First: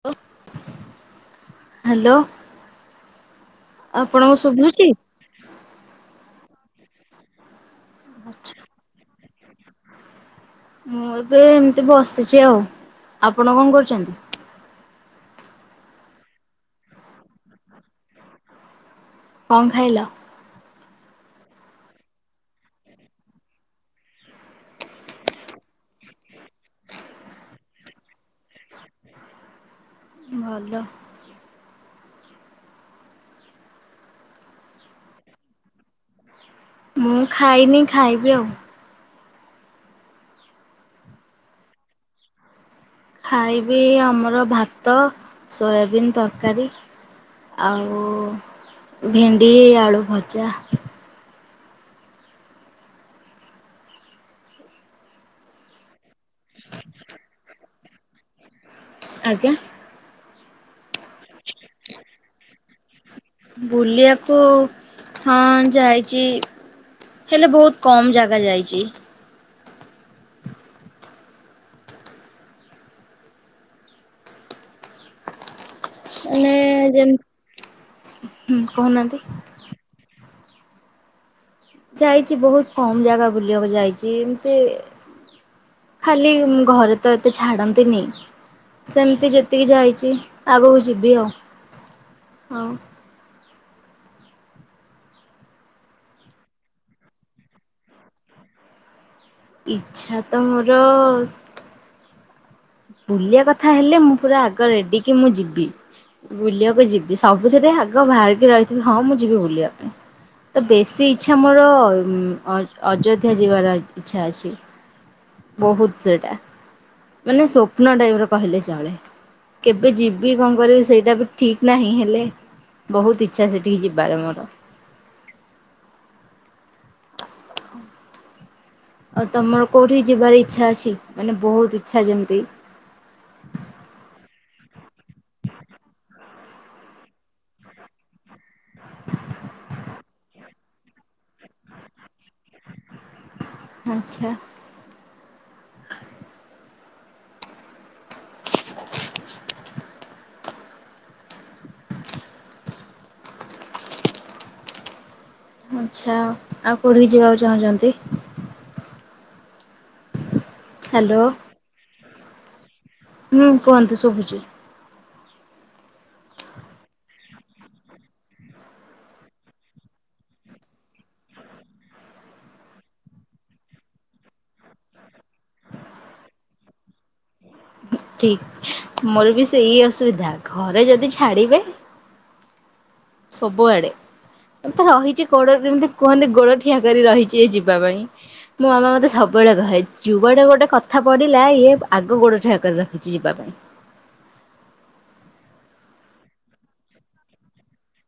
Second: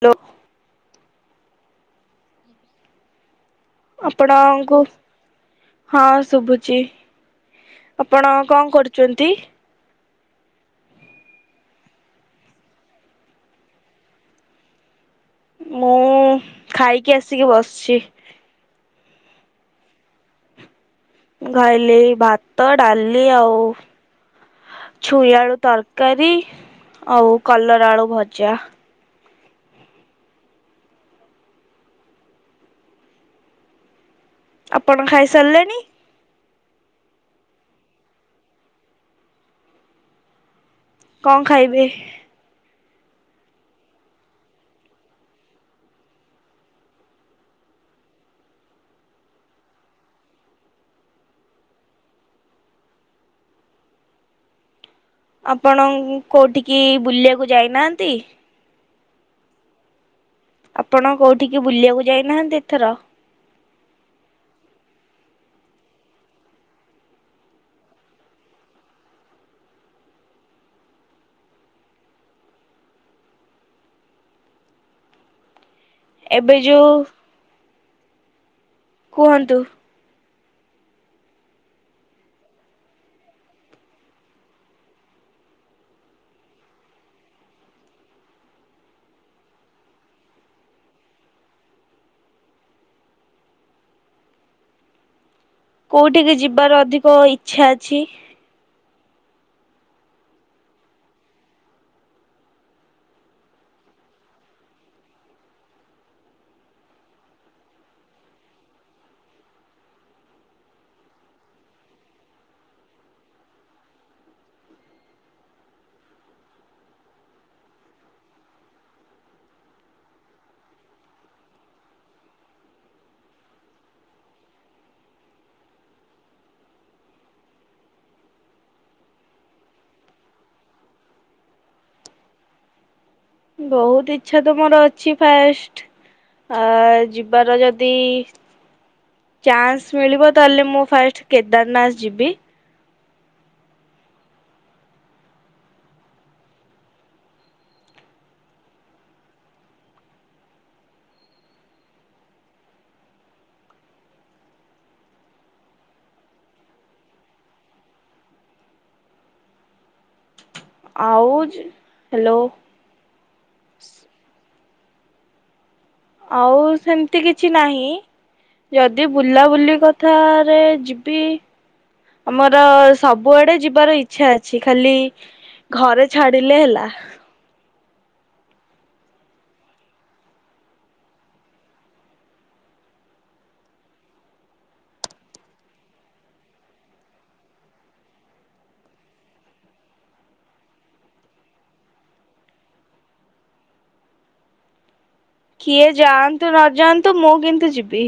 Hello hello. ଆପଣଙ୍କୁ ହଁ ଶୁଭୁଛି ଆପଣ ଆଚ୍ଛା କଣ କରୁଛନ୍ତି? ମୁଁ ଏବେ ଏମିତି ବସିଛି ଆଉ ଆପଣ କଣ କରୁଚନ୍ତି? ମୁଁ ଖାଇକି ଆସିକି ବସିଚି। କଣ ଖାଇଲ? ମୁଁ ଖାଇିଲ ଭାତ ଡାଲି ଆଉ ଛୁଇ ଆଳୁ ତରକାରୀ ଆଉ କଲରା ଆଳୁ ଭଜା। ଭଲ। ଆପଣ ଖାଇ ସାରିଲେଣି। ମୁଁ ଖାଇନି ଖାଇବି ଆଉ। କଣ ଖାଇବେ? ଖାଇବି ଆମର ଭାତ ସୋୟାବିନ୍ ତରକାରୀ ଆଉ ଭେଣ୍ଡି ଆଳୁ ଭଜା। ଆପଣ କୋଉଠିକି ବୁଲିବାକୁ ଯାଇନାହା ନ୍ତି? ଆଜ୍ଞା। ଆପଣ କୋଉଠି କି ବୁଲିବାକୁ ଯାଇନାହାନ୍ତି ଏଥର। ବୁଲିବାକୁ ହଁ ଯାଇଛି ହେଲେ ବହୁତ କମ ଜାଗା ଯାଇଚି। ମାନେ ଏବେ ଯୋଉ ଯେମ କହୁନାହାନ୍ତି। କୁହନ୍ତୁ ଯାଇଛି ବହୁତ କମ ଜାଗା ବୁଲିବାକୁ ଯାଇଛି ଏମିତି ଖାଲି ଘରେ ତ ଏତେ ଛାଡନ୍ତିନି ସେମିତି ଯେତିକି ଯାଇଛି ଆଗକୁ ଯିବି ଆଉ ହଉ। କୋଉଠିକି ଯିବାର ଅଧିକ ଇଚ୍ଛା ଅଛି? ଇଚ୍ଛା ତ ମୋର ବୁଲିବା କଥା ହେଲେ ମୁଁ ପୁରା ଆଗ ରେଡିିକି ମୁଁ ଯିବି ବୁଲିବାକୁ ଯିବି ସବୁଥିରେ ଆଗ ବାହାରିକି ରହିଥିବି ହଁ ମୁଁ ଯିବି ବୁଲିବା ପାଇଁ ତ ବେଶୀ ଇଚ୍ଛା ମୋର ଅଯୋ ଅଯୋଧ୍ୟା ଯିବାର ଇଚ୍ଛା ଅଛି ବହୁତ ସେଟା ମାନେ ସ୍ୱପ୍ନ ଟାଇପ୍ ର କହିଲେ ଚଳେ କେବେ ଯିବି କଣ କରିବି ସେଇଟା ବି ଠିକ ନାହିଁ ହେଲେ ବହୁତ ଇଚ୍ଛା ସେଠିକି ଯିବାରେ ମୋର। ଆଉ ତମର କୋଉଠି ଯିବାର ଇଚ୍ଛା ଅଛି ମାନେ ବହୁତ ଇଚ୍ଛା ଯେମିତି ବହୁତ ଇଚ୍ଛା ତ ମୋର ଅଛି ଫାଷ୍ଟ ଆ ଯିବାର ଯଦି ଚାନ୍ସ ମିଳିବ ତାହେଲେ ମୁଁ ଫାଷ୍ଟ କେଦାରନାଥ ଯିବି। ଆଚ୍ଛା। ଆଚ୍ଛା ଆଉ କୋଉଠିିକି ଯିବାକୁ ଚାହୁଁଛନ୍ତି? ହ୍ୟାଲୋ ଆଉଜ ହ୍ୟାଲୋ। ହୁଁ କୁହନ୍ତୁ ଶୁଭୁଛି। ଆଉ ସେମିତି କିଛି ନାହିଁ ଯଦି ବୁଲାବୁଲି କଥାରେ ଯିବି ଆମର ସବୁଆଡେ ଯିବାର ଇଚ୍ଛା ଅଛି ଖାଲି ଘରେ ଛାଡିଲେ ହେଲା। ଠିକ ମୋର ବି ସେଇ ଅସୁବିଧା ଘରେ ଯଦି ଛାଡିବେ ସବୁଆଡେ ମତେ ରହିଛି ଗୋଡଯେମତି କୁହନ୍ତି ଗୋଡ ଠିଆ କରି ରହିଛି ଯିବା ପାଇଁ ମୋ ମାମା ମତେ ସବୁବେଳେ କହେ ଯୁଆଡେ ଗୋଟେ କଥା ପଢିଲା ଇଏ ଆଗ ଗୋଡ ଠିଆ କରି ରଖିଛି ଯିବା ପାଇଁ। କିଏ ଯାଆନ୍ତୁ ନଯାଆନ୍ତୁ ମୁଁ କିନ୍ତୁ ଯିବି।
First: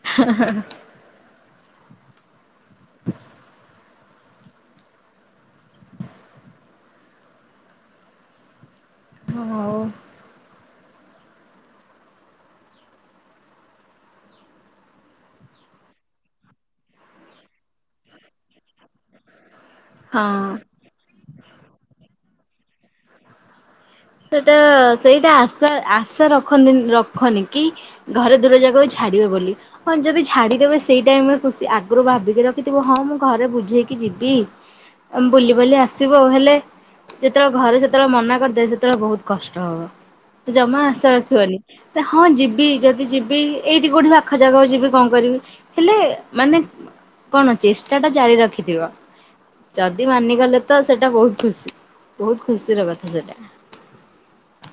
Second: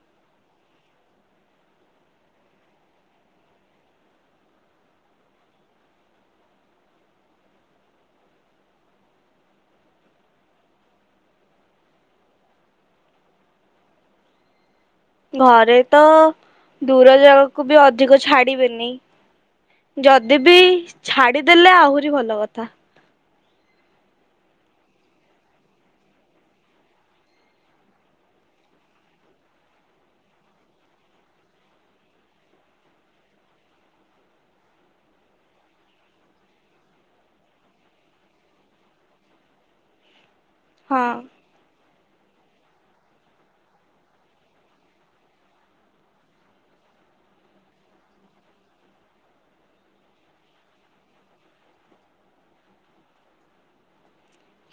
[inaudible] ହଉ। ଘରେ ତ ଦୂର ଜାଗାକୁ ବି ଅଧିକ ଛାଡିବେନି। ଯଦି ହଁ ବି ଛାଡିଦେଲେ ଆ ଭଲ କଥା। ସେଟା ସେଇଟା ଆଶା ଆଶା ରଖନ୍ତିନି ରଖନି କି ଘରେ ଦୂର ଯାାଗାକୁ ଛାଡିବେ ବୋଲି ହ ଯଦି ଛାଡିଦେବେ ସେଇ ଟାଇମ ଖୁସି ଆଗରୁ ଭାବିକି ରଖିଥିବ ହଁ ମୁଁ ଘରେ ବୁଝେଇକି ଯିବି ଆ ବୁଲି ବୁଲି ଆସିବ ହେଲେ ଯେତେବେଳେ ଘରେ ସେତେବେଳେ ମନା କରିଦେବେ ବହୁତ କଷ୍ଟ ହବ। ଜମା ଆଶା ହଁ ରଖିବନି। ହଁ ଯିବି ଯଦି ଯିବି ଏଇଠି କୋଉଠି ପାଖ ଜାଗାକୁ ଯିବି କଣ କରିବି ହେଲେ ମାନେ କଣ ଚେଷ୍ଟା ଟା ଜାରି ରଖିଥିବ ଯଦି ମାନିଗଲେ ତ ସେଟା ବହୁତ ଖୁ ବହୁତ ଖୁସିର କଥା ସେଟା।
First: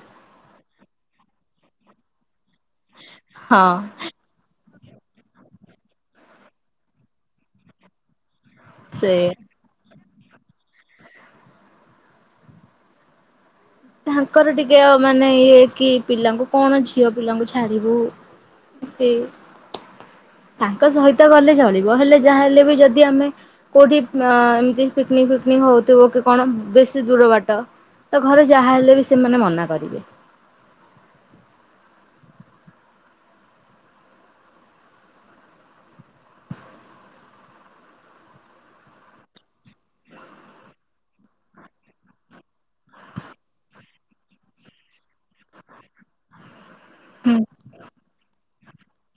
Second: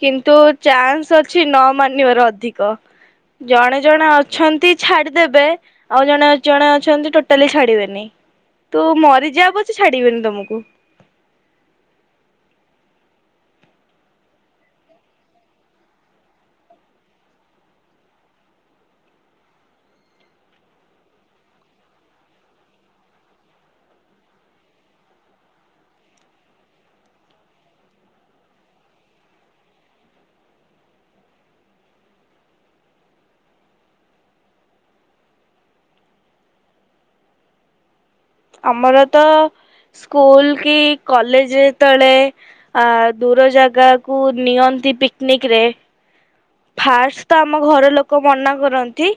କିନ୍ତୁ ଚାନ୍ସ ଅଛି ନ ମାନିବାର ଅଧିକ। ତ ଜଣେ ହଁ। ଜଣେ ଅଛନ୍ତି ଛାଡିଦେବେ ଆଉ ଜଣେ ଜଣେ ଅଛନ୍ତି ଟୋଟାଲି ଛାଡିବେନି। ତୁ ସେଇଆ ମରିଯା ପଛେ ଛାଡିବିନି। ତମୁକୁ [inaudible] ତାଙ୍କର ଟିକେ ମାନେ ଇଏ କି ପିଲାଙ୍କୁ କଣ ଝିଅ ପିଲାଙ୍କୁ ଛାଡିବୁ କି ତାଙ୍କ ସହିତ ଗଲେ ଚଳିବ ହେଲେ ଯାହା ହେଲେ ବି ଯଦି ଆମେ କୋଉଠି ଏମିତି ପିକନିକ୍ ଫିକନିକ୍ ହଉଥିବ କି କଣ ବେଶୀ ଦୂର ବାଟ ତ ଘରେ ଯାହା ହେଲେ ବି ସେମାନେ ମନା କରିବେ। ଆମର ତ ସ୍କୁଲ କି କଲେଜ ତଳେ ଆ ଦୂର ଜାଗା କୁ ନିଅନ୍ତି ପିକନିକ୍ ରେ ଫାଷ୍ଟ ତ ଆମ ଘର ଲୋକ ମନା କ ରନ୍ତି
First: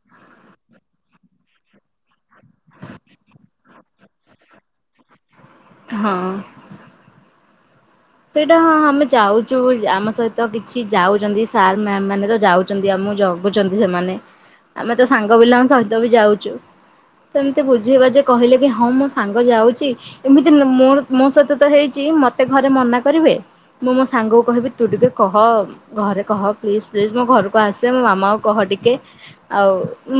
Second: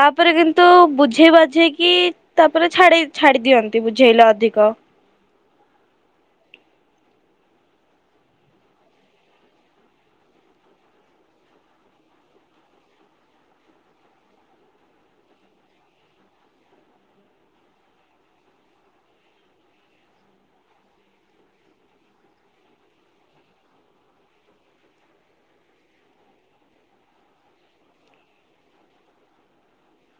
ତାପରେ କିନ୍ତୁ ବୁଝେଇ ବାଝେଇକି ତାପରେ ଛାଡି ଛାଡି ଦିଅନ୍ତି ବୁଝେଇଲେ ଅଧିକ। ହଁ। ସେଇଟା ହଁ ଆମେ ଯାଉଛୁ ଆମ ସହିତ କିଛି ଯାଉଛନ୍ତି ସାର୍ ମ୍ୟାମ ମାନେ ତ ଯାଉଛନ୍ତି ଆମକୁ ଜଗୁଛନ୍ତି ସେମାନେ ଆମେ ତ ସାଙ୍ଗ ପିଲାଙ୍କ ସହିତ ବି ଯାଉଛୁ ତ ଏମିତି ବୁଝେଇ ବାଝେଇ କହିଲେ କି ହଁ ମୋ ସାଙ୍ଗ ଯାଉଛି ଏମିତି ମୋ ମୋ ସହିତ ତ ହେଇଛି ମତେ ଘରେ ମନା କରିବେ ମୁଁ ମୋ ସାଙ୍ଗକୁ କହିବି ତୁ ଟିକେ କହ ଘରେ କହ ପ୍ଲିଜ୍ ପ୍ଲିଜ୍ ମୋ ଘରକୁ ଆସେ ମୋ ମାମାକୁ କହ ଟିକେ ଆଉ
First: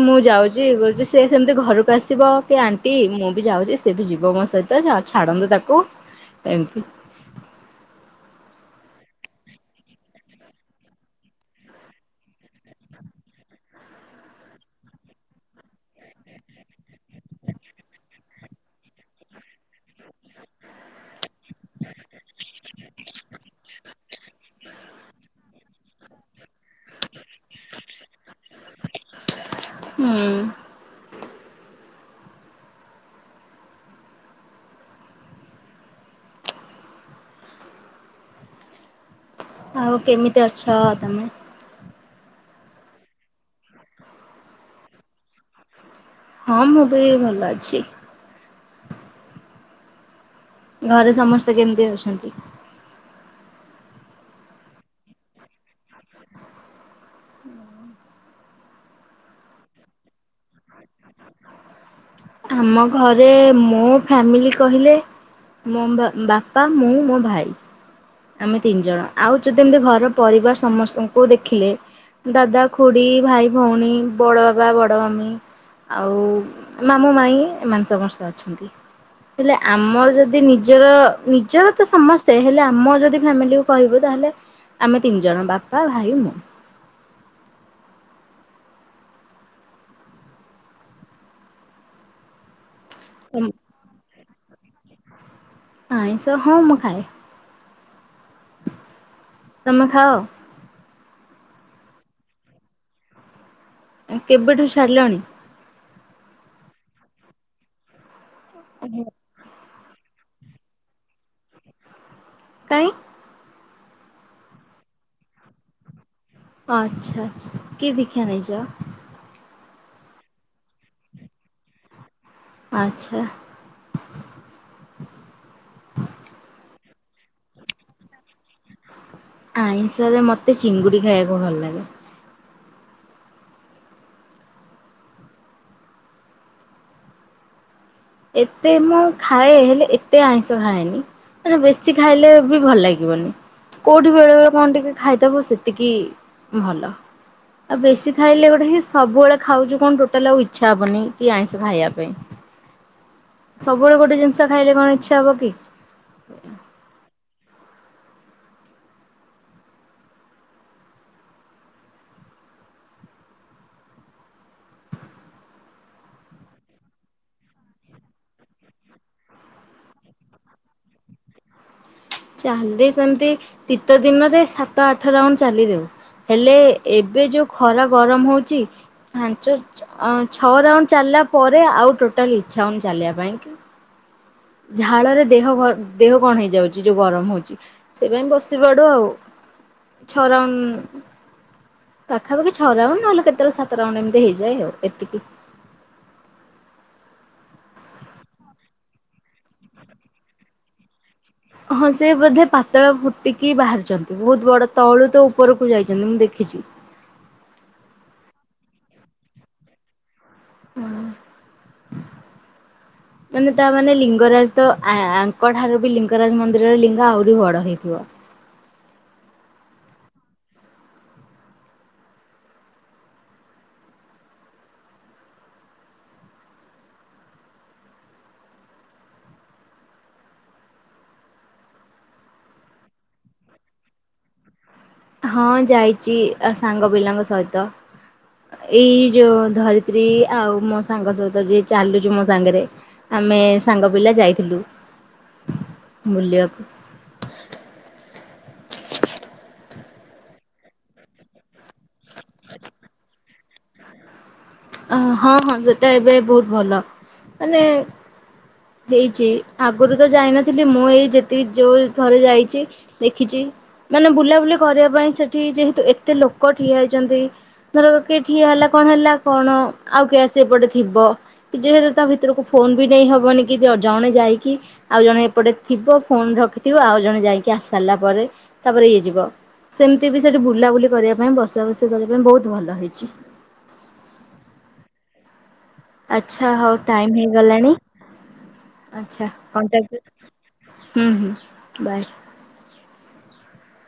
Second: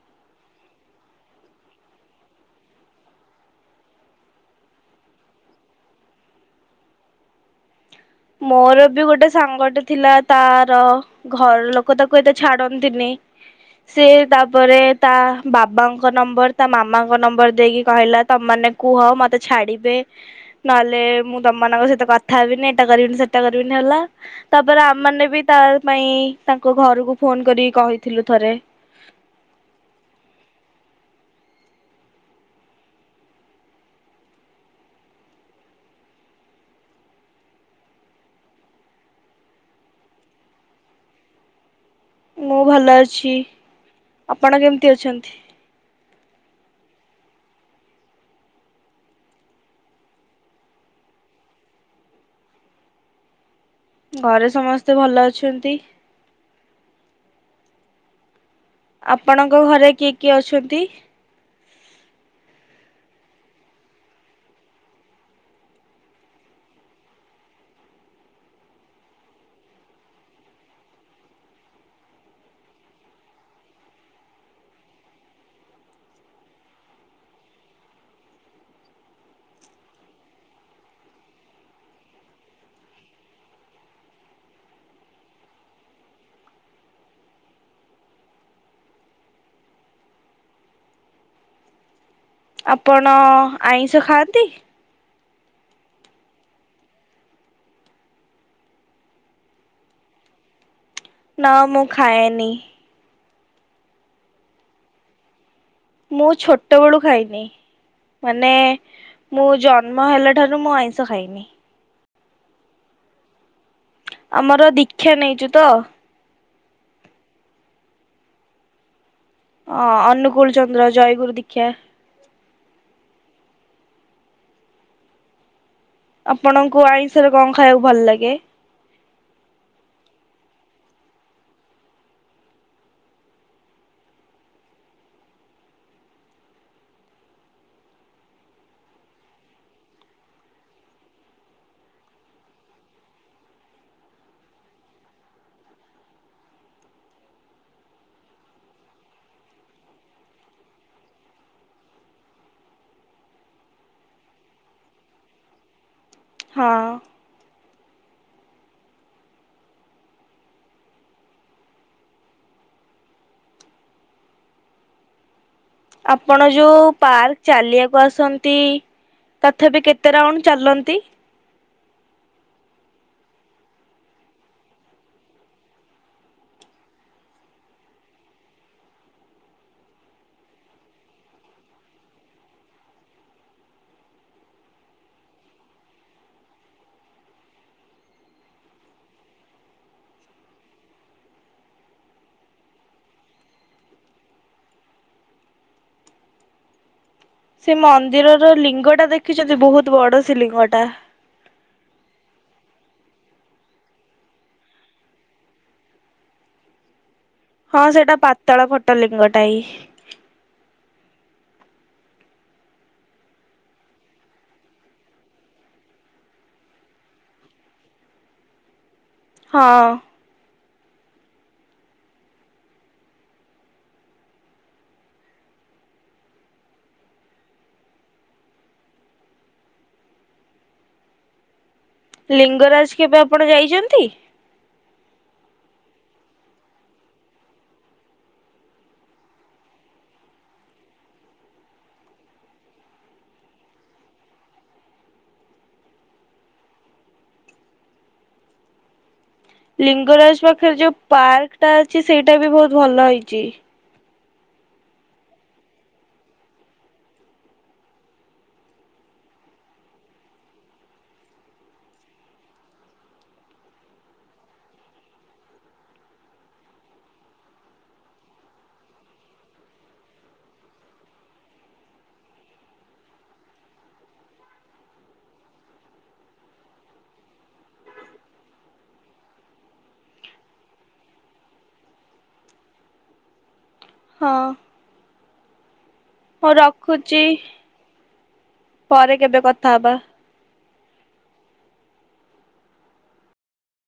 ମୁଁ ଯାଉଛି ଇଏ କରୁଛି ସେ ସେମିତି ଘରକୁ ଆସିବ କି ଆଣ୍ଟି ମୁଁ ବି ଯାଉଛି ସେ ବି ଯିବ ମୋ ସହିତ ଛାଡନ୍ତୁ ତାକୁ। ଏମତି ମୋର ବି ଗୋଟେ ସାଙ୍ଗଟେ ଥିଲା ତାର ଘର ଲୋକ ତାକୁ ଏତେ ଛାଡନ୍ତିନି ସେ ତାପରେ ତା ବାବାଙ୍କ ନମ୍ବର ତା ମାମାଙ୍କ ନମ୍ବର ଦେଇକି କହିଲା ତମମାନେ କୁହ ମତେ ଛାଡିବେ ନହେଲେ ମୁଁ ତମମାନଙ୍କ ସହିତ କଥା ହେବିନି। ସେଟା କରିବିନି ତାପରେ ଆମେମାନେ ବି ତା ପାଇଁ ତାଙ୍କ ଘରୁକୁ ଫୋନ କରିକି କହିଥିଲୁ ଥରେ। ହୁଁ ଆଉ କେମିତି ଅଛ ତମେ? ମୁଁ ଭଲ ଅଛି ଆପଣ କେମିତି ଅଛନ୍ତି? ହଁ ମୁଁ ବି ଭଲ ଅଛି। ଘରେ ସମସ୍ତେ କେମିତି ଅଛନ୍ତି? ଘରେ ସମସ୍ତେ ଭଲ ଅଛନ୍ତି। [inaudible] ଆପଣଙ୍କ ଘରେ କିଏ କିଏ ଅଛନ୍ତି? ଆମ ଘରେ ମୋ ଫ୍ୟାମିଲି କହିଲେ ମୋ ବା ବାପା ମୁଁ ମୋ ଭାଇ। ଆମେ ତିନି ଜଣ ଆଉ ଯଦି ଏମିତି ଘର ପରିବାର ସମସ୍ତଙ୍କୁ ଦେଖିଲେ ଦାଦା, ଖୁଡି ଭାଇ, ଭଉଣୀ ବଡବାବା, ବଡମମି ଆଉ ମାମୁଁ ମାଇଁ ଏମାନେ ସମସ୍ତେ ଅଛନ୍ତି ହେଲେ ଆମର ଯଦି ନିଜର ନିଜର ତ ସମସ୍ତେ ହେଲେ ଆ ମୋ ଯଦି ଫ୍ୟାମିଲି କୁ କହିବୁ ତାହେଲେ ଆମେ ତିନି ଜଣ ବାପା ଭାଇ ମୁଁ। ଆ ଆପଣ ଆଇଁଷ ଖାଆନ୍ତି? ଆଇଁଷ ହଁ ମୁଁ ଖାଏ। ତମେ ଖାଅ। ନା ମୁଁ ଖାଏନି। କେବେଠୁ ଛାଡ଼ିଲଣି? ମୁଁ ଛୋଟବେଳୁ ଖାଇନି। ମାନେ ମୁଁ ଜ ହେଲେ ଠାରୁ ମୁଁ ଆଇଁଷ ଖାଇନି। କାଇଁ ଆମର ଦୀକ୍ଷା ନେଇଛୁ ତ ଆଚ୍ଛା ଆଚ୍ଛାକି କି ଦୀକ୍ଷା ନେଇଚ? ହଁ ଅନୁକୂଳ ଚନ୍ଦ୍ର ଜୟଗୁରୁ ଦିକ୍ଷା ଆଚ୍ଛା। ଆପଣଙ୍କୁ ଆଇଁଷର କଣ ଖାଇବାକୁ ଭଲ ଲାଗେ? ଆଇଁଷରେ ମତେ ଚିଙ୍ଗୁଡି ଖାଇବାକୁ ଭଲ ଲାଗେ। ଏତେ ମୁଁ ଖାଏ ହେଲେ ଏତେ ଆଇଁଷ ଖାଏନି ମାନେ ବେଶୀ ଖାଇଲେ ବି ଭଲ ଲାଗିବନି କୋଉଠି ବେଳେ ବେଳେ କଣ ଟିକେ ଖାଇଥବ ସେତିକି ଭଲ ଆଉ ବେଶୀ ଖାଇଲେ ଗୋଟେ ହିଁ ସବୁବେଳେ ଖାଉଚୁ କଣ ଟୋଟାଲ ଆଉ ଇଚ୍ଛା ହବନି କି ଆଇଁଷ ଖାଇବା ପାଇଁ। ସବୁବେଳେ ଗୋଟେ ଜିନିଷ ଖାଇଲେ କଣ ଇଚ୍ଛା ହବ କି? ହଁ। ଆପଣ ଯୋଉ ପାର୍କ ଚାଲିବାକୁ ଆସନ୍ତି ତଥାପି କେତେ ରାଉଣ୍ଡ ଚାଲନ୍ତି? ଚାଲି ସେମିତି ଶୀତ ଦିନରେ ସାତ ଆଠ ରାଉଣ୍ଡ ଚାଲି ଦଉ ହେଲେ ଏବେ ଯୋଉ ଖରା ଗରମ ହୋଉଚି ପାଞ୍ଚ ଅଁ ଛଅ ରାଉଣ୍ଡ ଚାଲିଲା ପରେ ଆଉ ଟୋଟାଲ ଇଚ୍ଛା ହୋଉନି ଚାଲିବା ପାଇଁ। ଝାଳରେ ଦେହ ଗ ଦେହ କଣ ହେଇଯାଉଚି ଯୋଉ ଗରମ ହୋଉଚି। ସେଇ ପାଇଁ ବସି ପଡୁ ଆଉ ଛଅ ରାଉଣ୍ଡ ପାଖାପାଖି ଛଅ ରାଉଣ୍ଡ ନହେଲେ କେତେବେଳେ ସାତ ରାଉଣ୍ଡ ଏମିତି ହେଇଯାଏ ଆଉ ଏତିକି। ସେ ମନ୍ଦିରର ଲିଙ୍ଗଟା ଦେଖିଚନ୍ତି ବୋହୁତ ବଡ଼ ସେ ଲିଙ୍ଗଟା। ହଁ ସେ ବୋଧେ ପାତଳ ଫୁଟିକି ବାହାରିଚନ୍ତି ବୋହୁତ ବଡ଼ ତଳୁ ତ ଉପରକୁ ଯାଇଚନ୍ତି ମୁଁ ଦେଖିଚି। ହଁ ସେଇଟା ପାତାଳ ଫଟା ଲିଙ୍ଗଟା ଇ ହଁ ମାନେ ତା ମାନେ ଲିଙ୍ଗରାଜ ତ ଆ ଆଙ୍କ ଠାରୁ ବି ଲିଙ୍ଗରାଜ ମନ୍ଦିରରେ ଲିଙ୍ଗ ଆହୁରି ବଡ଼ ହେଇଥିବ। ହଁ। ଲିଙ୍ଗରାଜ କେବେ ଆପଣ ଯାଇଚନ୍ତି? ହଁ ଯାଇଚି ଆ ସାଙ୍ଗ ପିଲାଙ୍କ ସହିତ ଏଇ ଯୋଉ ଧରିତ୍ରୀ ଆଉ ମୋ ସାଙ୍ଗ ସହିତ ଯି ଚାଲୁଚି ମୋ ସାଙ୍ଗରେ ଆମେ ସାଙ୍ଗ ପିଲା ଯାଇଥିଲୁ ବୁଲିବାକୁ। ଲିଙ୍ଗରାଜ ପାଖରେ ଯୋଉ ପାର୍କଟା ଅଛି ସେଇଟା ବି ଭୋଉତ ଭଲ ହେଇଚି। ଅ ହଁ ହଁ ସେଟା ଏବେ ବୋହୁତ ଭଲ ମାନେ ହେଇଚି। ଆଗରୁ ତ ଯାଇନଥିଲି ମୁଁ ଏଇ ଯେତିକି ଯୋଉ ଥରେ ଯାଇଚି ଦେଖିଚି ମାନେ ବୁଲାବୁଲି କରିବା ପାଇଁ ସେଠି ଯେହେତୁ ଏତେ ଲୋକ ଠିଆ ହେଇଚନ୍ତି ଧର କିଏ ଠିଆ ହେଲା କଣ ହେଲା କଣ ଆଉ କିଏ ଆସି ଏପଟେ ଥିବ କି ଯେହେତୁ ତା ଭିତରକୁ ଫୋନ ବି ନେଇହବନି କି ଜଣେ ଯାଇକି ଆଉ ଜଣେ ଏପଟେ ଥିବ ଫୋନ ରଖିଥିବ ଆଉ ଜଣେ ଯାଇକି ଆସରିଲା ପରେ ତାପରେ ଇଏ ଯିବ ସେମିତି ବି ସେଠି ବୁଲାବୁଲି କରିବା ପାଇଁ ବସା ବୁସି କରିବା ପାଇଁ ବୋହୁତ ଭଲ ହେଇଚି ‌। ହଁ। ଆଚ୍ଛା ହଉ ଟାଇମ୍ ହେଇଗଲାଣି ପରେ ଆଛା କେବେ କଥା ହବା। କଣ୍ଟାକ୍ଟ ହୁଁ ହୁଁ ବାଏ।